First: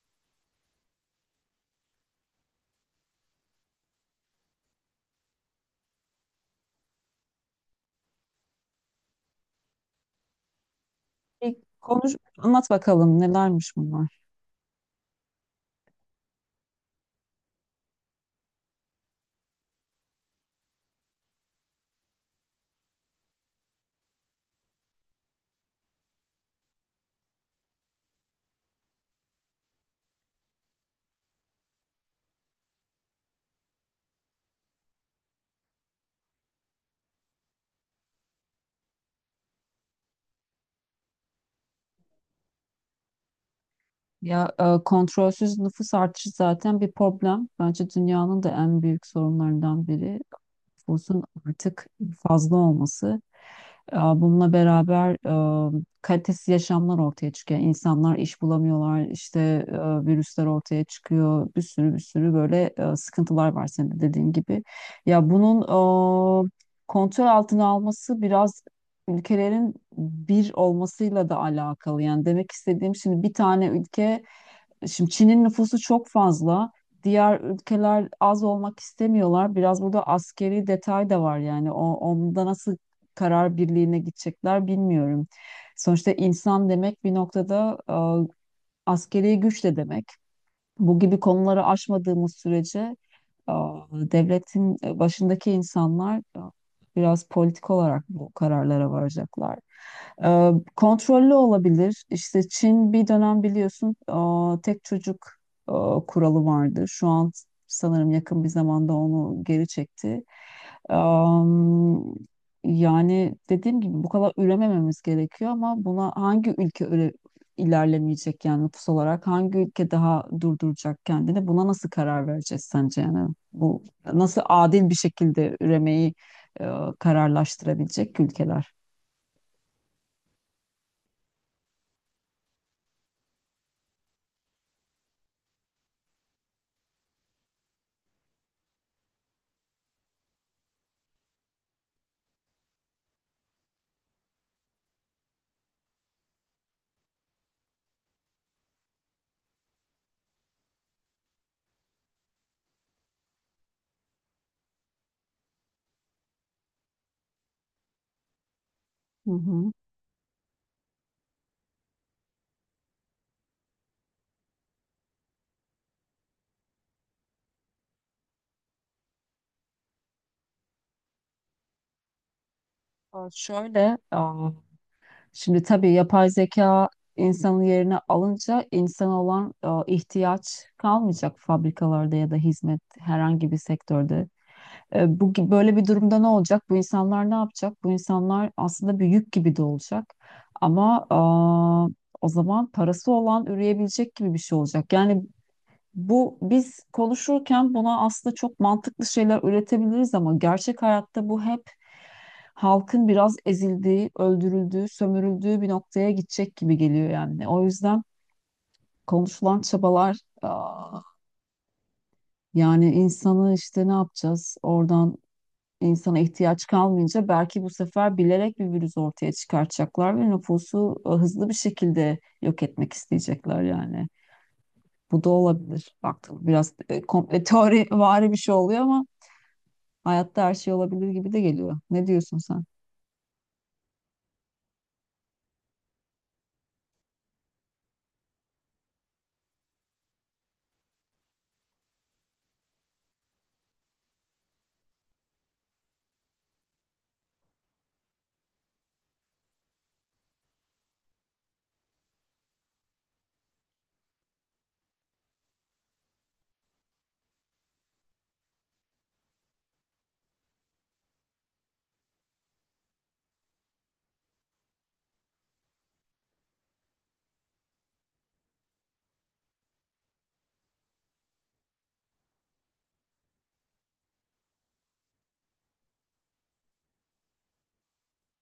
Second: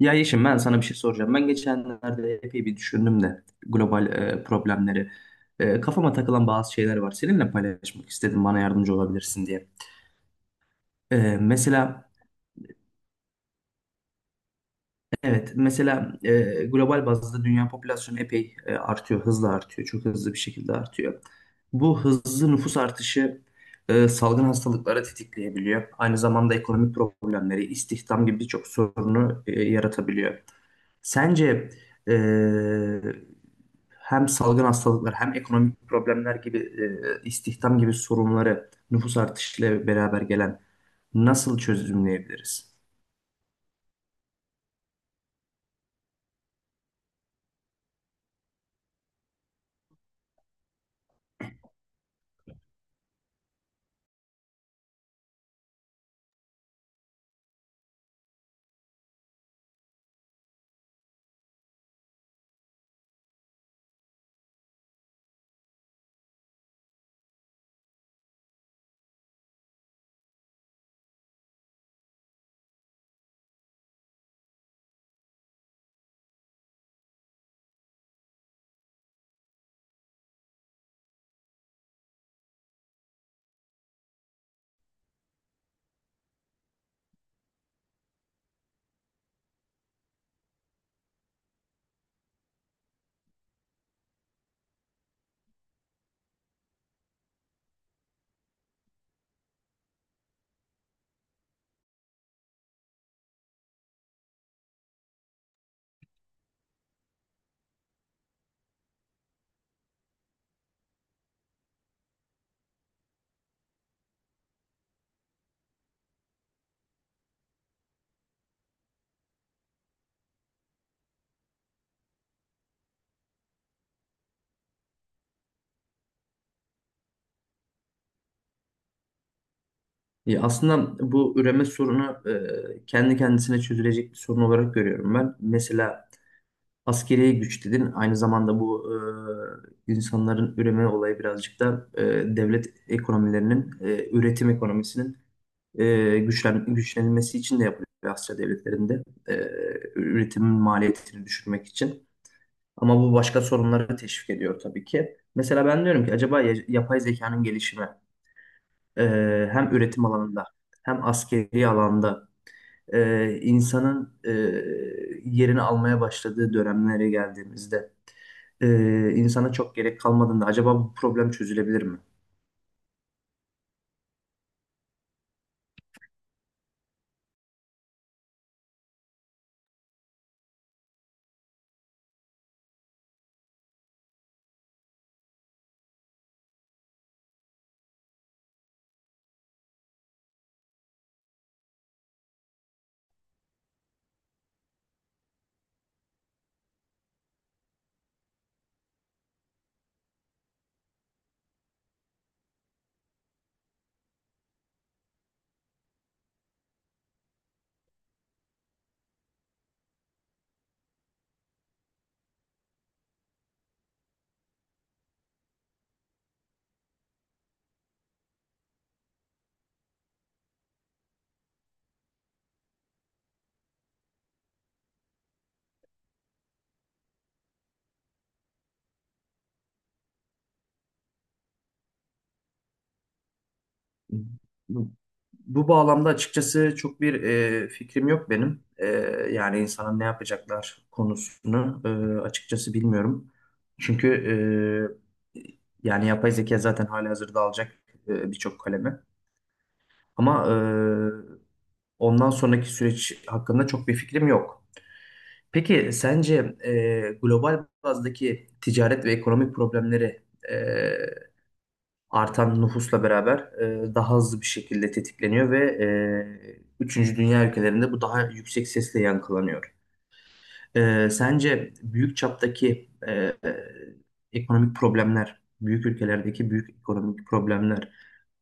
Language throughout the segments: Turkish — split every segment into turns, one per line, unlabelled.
Ya Yeşim ben sana bir şey soracağım. Ben geçenlerde epey bir düşündüm de global problemleri. Kafama takılan bazı şeyler var. Seninle paylaşmak istedim bana yardımcı olabilirsin diye. E,
Bir
mesela
konuş, anlat bakalım nelermiş bunlar?
Evet mesela global bazda dünya popülasyonu epey artıyor. Hızla artıyor. Çok hızlı bir şekilde artıyor. Bu hızlı nüfus artışı salgın hastalıkları tetikleyebiliyor. Aynı zamanda ekonomik problemleri, istihdam gibi birçok sorunu yaratabiliyor. Sence eee, hem salgın hastalıklar hem ekonomik problemler gibi istihdam gibi sorunları nüfus artışıyla beraber gelen nasıl çözümleyebiliriz?
Kontrolsüz nüfus artışı zaten bir problem. Bence dünyanın da en büyük sorunlarından biri nüfusun artık fazla olması. Bununla beraber kalitesiz yaşamlar ortaya çıkıyor. İnsanlar iş bulamıyorlar, işte e, virüsler ortaya çıkıyor. Bir sürü böyle sıkıntılar var senin de dediğin gibi. Ya bunun e, kontrol altına alması biraz ülkelerin bir olmasıyla da alakalı. Yani demek istediğim şimdi bir tane ülke. Şimdi Çin'in nüfusu çok fazla. Diğer ülkeler az olmak istemiyorlar. Biraz burada askeri detay da var yani. Onda nasıl karar birliğine gidecekler bilmiyorum. Sonuçta insan demek bir noktada askeri güç de demek. Bu gibi konuları aşmadığımız sürece devletin başındaki insanlar biraz politik olarak bu kararlara varacaklar. Kontrollü olabilir. İşte Çin bir dönem biliyorsun tek çocuk kuralı vardı. Şu an sanırım yakın bir zamanda onu geri çekti. Am, Yani dediğim gibi bu kadar üremememiz gerekiyor ama buna hangi ülke öyle ilerlemeyecek, yani nüfus olarak hangi ülke daha durduracak kendini, buna nasıl karar vereceğiz sence? Yani bu nasıl adil bir şekilde üremeyi e, kararlaştırabilecek ülkeler?
Aslında bu üreme sorunu kendi kendisine çözülecek bir sorun olarak görüyorum ben. Mesela askeri güç dedin. Aynı zamanda bu insanların üreme olayı birazcık da devlet ekonomilerinin, üretim ekonomisinin güçlenilmesi için de yapılıyor Asya devletlerinde. E, Üretimin maliyetini düşürmek için. Ama bu başka sorunları teşvik ediyor tabii ki. Mesela ben diyorum ki acaba yapay zekanın gelişimi e,
Hı
hem
hı.
üretim alanında hem askeri alanda insanın yerini almaya başladığı dönemlere geldiğimizde e, insana çok gerek kalmadığında acaba bu problem çözülebilir mi?
Şöyle, şimdi tabii yapay zeka insanın yerine alınca insan olan ihtiyaç kalmayacak fabrikalarda ya da hizmet herhangi bir sektörde. Böyle bir durumda ne olacak? Bu insanlar ne yapacak? Bu insanlar aslında bir yük gibi de olacak. Ama o zaman parası olan üreyebilecek gibi bir şey olacak. Yani bu biz konuşurken buna aslında çok mantıklı şeyler üretebiliriz ama gerçek hayatta bu hep halkın biraz ezildiği, öldürüldüğü, sömürüldüğü bir noktaya gidecek gibi geliyor yani. O yüzden konuşulan çabalar, yani insanı işte ne yapacağız? Oradan insana ihtiyaç kalmayınca belki bu sefer bilerek bir virüs ortaya çıkartacaklar ve nüfusu hızlı bir şekilde yok etmek isteyecekler yani. Bu da olabilir. Baktım biraz komple teori vari bir şey oluyor ama hayatta her şey olabilir gibi de geliyor. Ne diyorsun sen?
Bu bağlamda açıkçası çok bir fikrim yok benim. Yani insana ne yapacaklar konusunu açıkçası bilmiyorum. Çünkü yani yapay zeka zaten halihazırda alacak birçok kalemi. Ama ondan sonraki süreç hakkında çok bir fikrim yok. Peki sence global bazdaki ticaret ve ekonomik problemleri e, artan nüfusla beraber daha hızlı bir şekilde tetikleniyor ve üçüncü dünya ülkelerinde bu daha yüksek sesle yankılanıyor. Sence büyük çaptaki ekonomik problemler, büyük ülkelerdeki büyük ekonomik problemler,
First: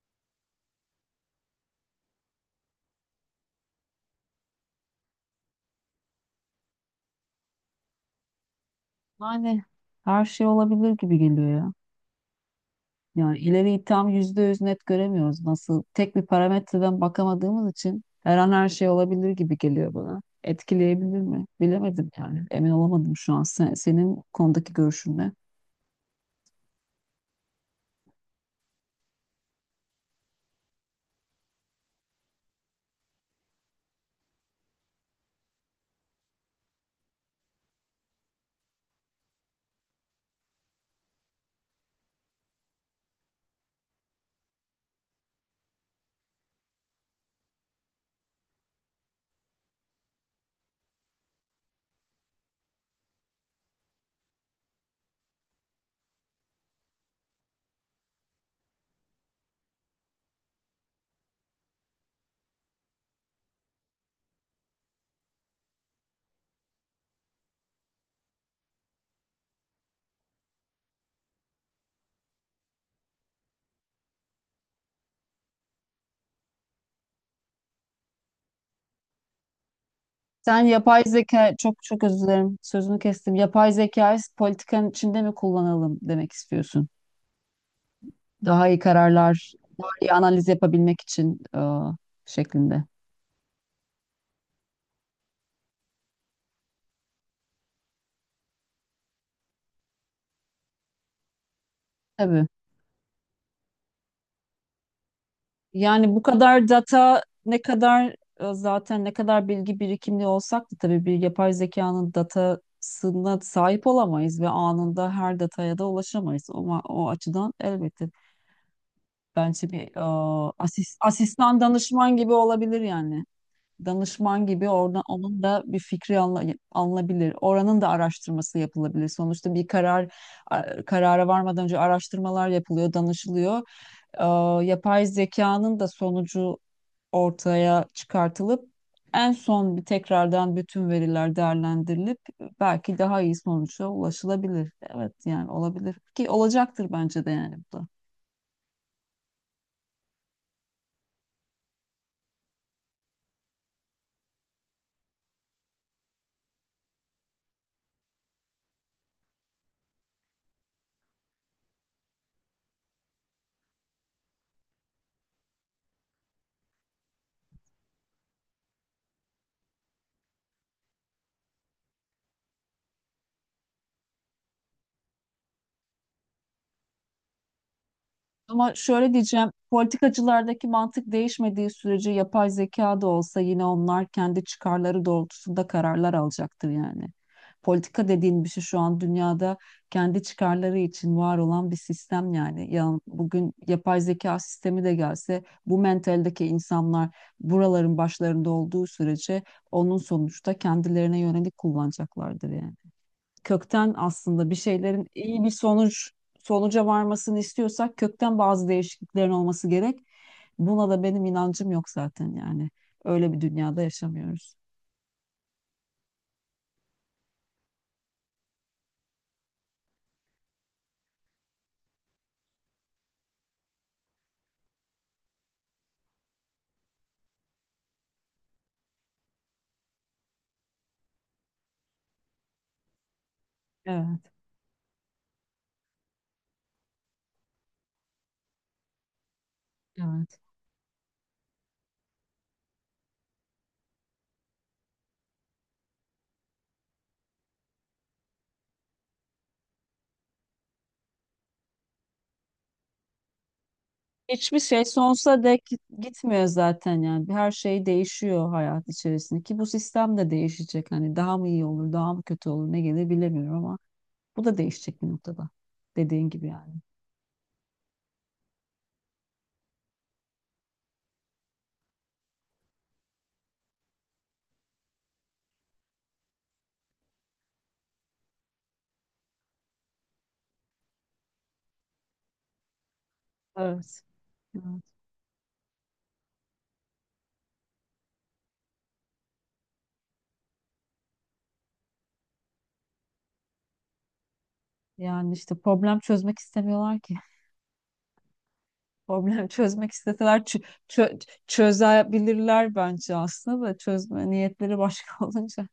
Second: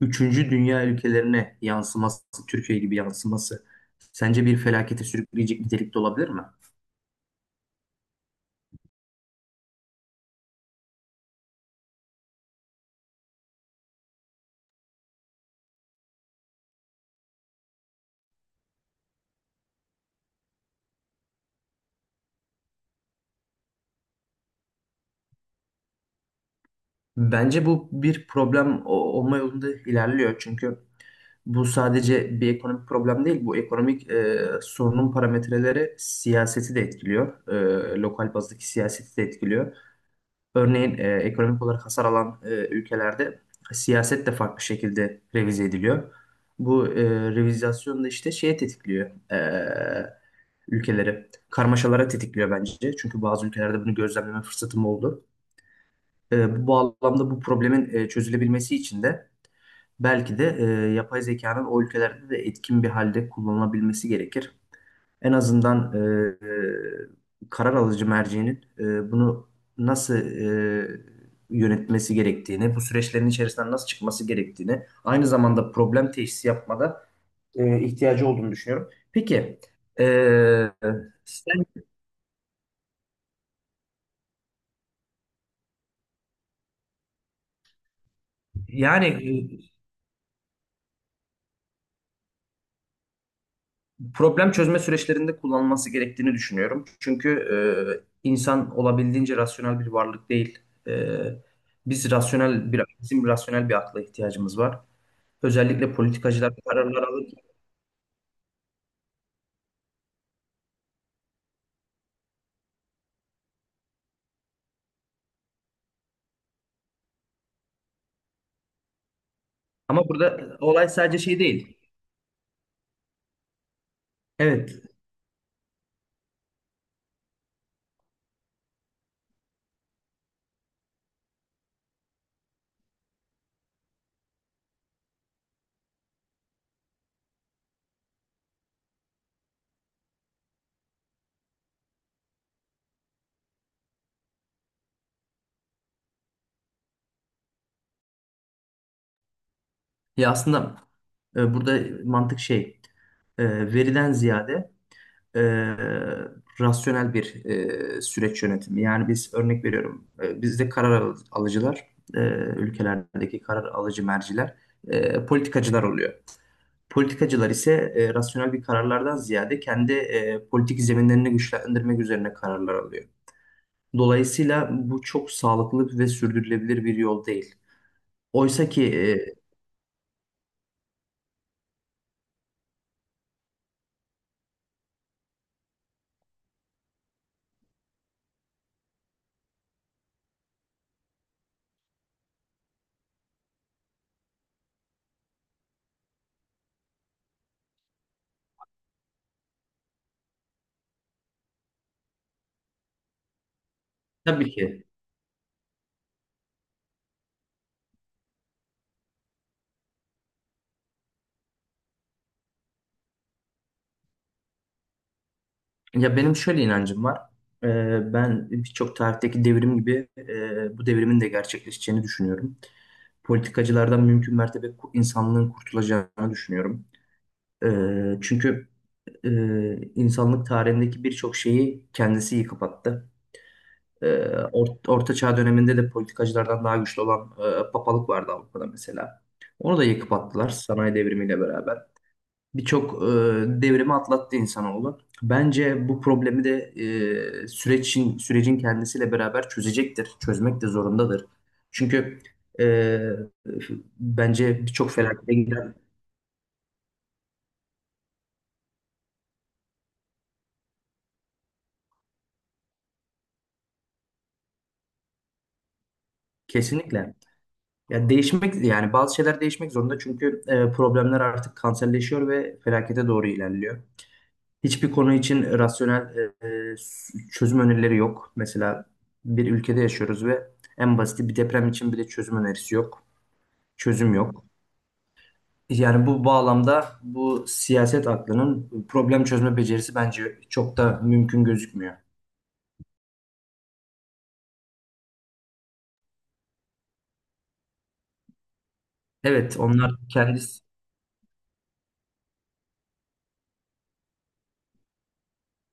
üçüncü dünya ülkelerine yansıması, Türkiye gibi yansıması sence bir felakete sürükleyecek nitelikte olabilir mi?
Yani her şey olabilir gibi geliyor ya. Yani ileriyi tam yüzde yüz net göremiyoruz. Nasıl tek bir parametreden bakamadığımız için her an her şey olabilir gibi geliyor bana. Etkileyebilir mi? Bilemedim yani. Emin olamadım şu an. Senin bu konudaki görüşün ne?
Bence bu bir problem olma yolunda ilerliyor. Çünkü bu sadece bir ekonomik problem değil, bu ekonomik sorunun parametreleri siyaseti de etkiliyor. Lokal bazdaki siyaseti de etkiliyor. Örneğin ekonomik olarak hasar alan ülkelerde siyaset de farklı şekilde revize ediliyor. Bu revizasyon da işte şeye tetikliyor ülkeleri. Karmaşalara tetikliyor bence. Çünkü bazı ülkelerde bunu gözlemleme fırsatım oldu. Bu bağlamda bu problemin çözülebilmesi için de belki de yapay zekanın o ülkelerde de etkin bir halde kullanılabilmesi gerekir. En azından karar alıcı mercinin bunu nasıl yönetmesi gerektiğini, bu süreçlerin içerisinden nasıl çıkması gerektiğini, aynı zamanda problem teşhisi yapmada ihtiyacı olduğunu düşünüyorum. Peki,
Sen
e,
yapay zeka
sen
çok çok özür dilerim sözünü kestim. Yapay zekayı politikanın içinde mi kullanalım demek istiyorsun? Daha iyi
yani
kararlar, daha iyi analiz yapabilmek için şeklinde.
problem çözme süreçlerinde kullanılması gerektiğini düşünüyorum. Çünkü insan olabildiğince rasyonel bir varlık değil. E, Biz
Tabii.
rasyonel bir, bizim rasyonel bir akla ihtiyacımız var. Özellikle
Yani bu
politikacılar
kadar
kararlar
data
alırken.
ne kadar zaten ne kadar bilgi birikimli olsak da tabii bir yapay zekanın datasına sahip olamayız ve anında her dataya da ulaşamayız. Ama o açıdan elbette bence bir,
Ama burada olay sadece şey
asistan
değil.
danışman gibi olabilir yani, danışman gibi
Evet.
oradan onun da bir fikri alınabilir. Oranın da araştırması yapılabilir. Sonuçta bir karara varmadan önce araştırmalar yapılıyor, danışılıyor. Ee, Yapay zekanın da sonucu ortaya çıkartılıp en son bir tekrardan bütün veriler değerlendirilip belki daha iyi sonuca ulaşılabilir. Evet yani olabilir ki olacaktır bence de yani bu da.
Ya aslında burada mantık şey veriden ziyade e, rasyonel bir süreç yönetimi. Yani biz örnek veriyorum bizde alıcılar e, ülkelerdeki karar alıcı merciler politikacılar oluyor. Politikacılar ise rasyonel bir kararlardan ziyade kendi politik zeminlerini güçlendirmek üzerine kararlar alıyor. Dolayısıyla bu çok sağlıklı ve sürdürülebilir bir yol değil. Oysa
Ama
ki
şöyle diyeceğim, politikacılardaki mantık değişmediği sürece yapay zeka da olsa yine onlar kendi çıkarları doğrultusunda kararlar alacaktır yani. Politika dediğin bir şey şu an dünyada kendi çıkarları için var olan bir sistem yani. Ya bugün yapay zeka sistemi de gelse bu mentaldeki insanlar buraların başlarında olduğu sürece onun sonuçta kendilerine yönelik kullanacaklardır yani, kökten aslında
tabii
bir
ki.
şeylerin iyi bir sonuca varmasını istiyorsak kökten bazı değişikliklerin olması gerek. Buna da benim inancım yok zaten yani. Öyle bir dünyada yaşamıyoruz.
Ya benim şöyle inancım var. Ben birçok tarihteki devrim gibi bu devrimin de gerçekleşeceğini düşünüyorum. Politikacılardan mümkün mertebe insanlığın kurtulacağını düşünüyorum. Çünkü e, insanlık tarihindeki birçok şeyi kendisi yıkıp attı. Ee,
Evet,
Orta Çağ döneminde de politikacılardan daha güçlü olan papalık vardı Avrupa'da mesela. Onu da yıkıp
evet.
attılar sanayi devrimiyle beraber birçok devrimi atlattı insanoğlu. Bence bu problemi de sürecin kendisiyle beraber çözecektir. Çözmek de zorundadır. Çünkü e,
Hiçbir
bence
şey
birçok felakete
sonsuza dek
giden
gitmiyor zaten yani. Her şey değişiyor hayat içerisinde ki bu sistem de değişecek. Hani daha mı iyi olur, daha mı kötü olur, ne gelir bilemiyorum ama bu da değişecek bir noktada. Dediğin gibi yani.
kesinlikle. Ya değişmek yani bazı şeyler değişmek zorunda çünkü problemler artık kanserleşiyor ve felakete doğru ilerliyor. Hiçbir konu için rasyonel e, e, çözüm önerileri yok. Mesela bir ülkede yaşıyoruz ve en basit bir deprem için bile çözüm önerisi yok.
Evet.
Çözüm yok.
Evet.
Yani bu bağlamda bu siyaset aklının problem çözme becerisi bence çok da mümkün gözükmüyor.
Yani işte problem çözmek istemiyorlar ki. Problem
Evet, onlar
çözmek isteseler
kendisi
çözebilirler bence, aslında da çözme niyetleri başka olunca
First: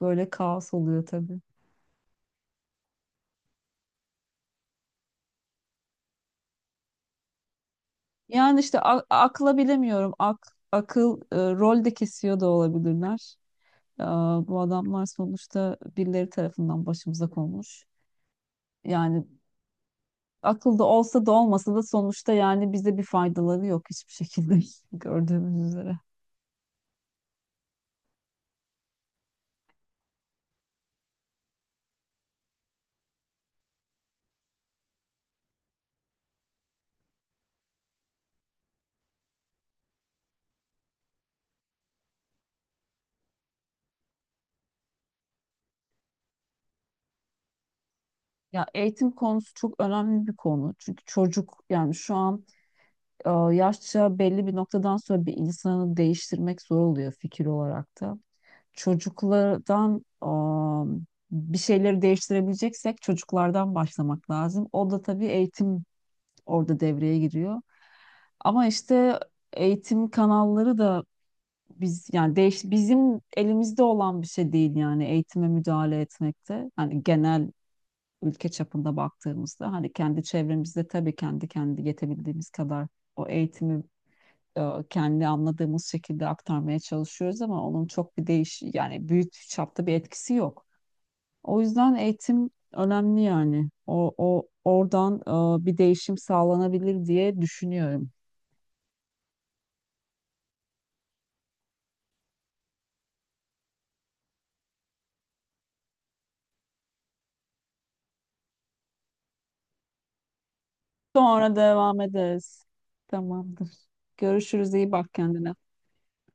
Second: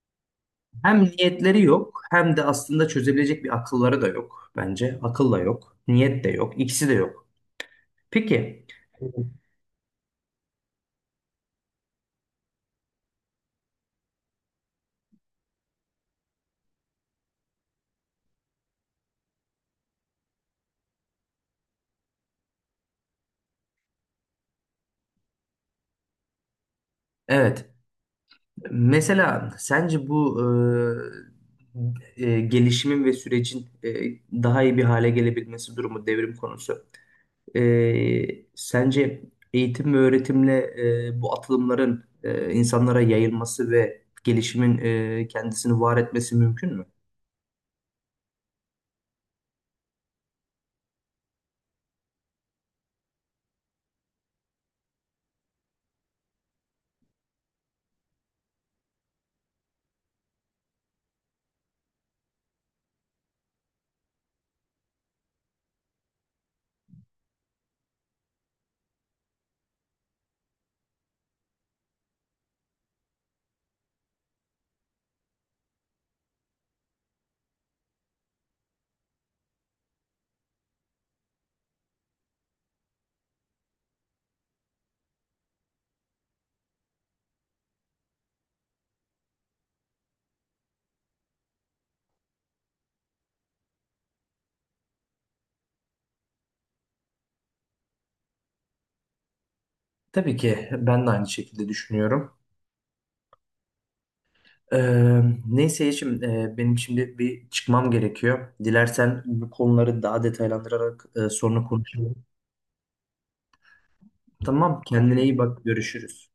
böyle kaos
hem
oluyor tabii.
niyetleri yok hem de aslında çözebilecek bir akılları da yok bence. Akıl da yok, niyet de yok, ikisi de yok.
Yani
Peki,
işte akla bilemiyorum. Akıl rol de kesiyor da olabilirler. Bu adamlar sonuçta birileri tarafından başımıza konmuş. Yani akılda olsa da olmasa da sonuçta yani bize bir faydaları yok hiçbir şekilde gördüğümüz üzere.
evet. Mesela sence bu gelişimin ve sürecin daha iyi bir hale gelebilmesi durumu devrim konusu. Sence eğitim ve öğretimle bu atılımların insanlara yayılması ve gelişimin kendisini var etmesi mümkün mü?
Ya eğitim konusu çok önemli bir konu. Çünkü çocuk yani şu an yaşça belli bir noktadan sonra bir insanı değiştirmek zor oluyor fikir olarak da. Çocuklardan bir şeyleri değiştirebileceksek çocuklardan başlamak lazım. O da tabii eğitim orada devreye giriyor. Ama işte eğitim kanalları da biz yani bizim elimizde olan bir şey değil yani eğitime müdahale etmekte. Hani genel ülke çapında baktığımızda hani kendi çevremizde tabii kendi yetebildiğimiz kadar o eğitimi e, kendi anladığımız şekilde aktarmaya çalışıyoruz ama onun çok bir yani büyük çapta bir etkisi yok. O yüzden eğitim önemli yani. O, o Oradan bir değişim sağlanabilir diye düşünüyorum.
Tabii ki ben de aynı şekilde düşünüyorum. Neyse Yeşim, benim şimdi bir çıkmam gerekiyor. Dilersen bu konuları daha detaylandırarak
Sonra
sonra
devam
konuşalım.
ederiz. Tamamdır. Görüşürüz.
Tamam,
İyi bak
kendine iyi
kendine.
bak, görüşürüz.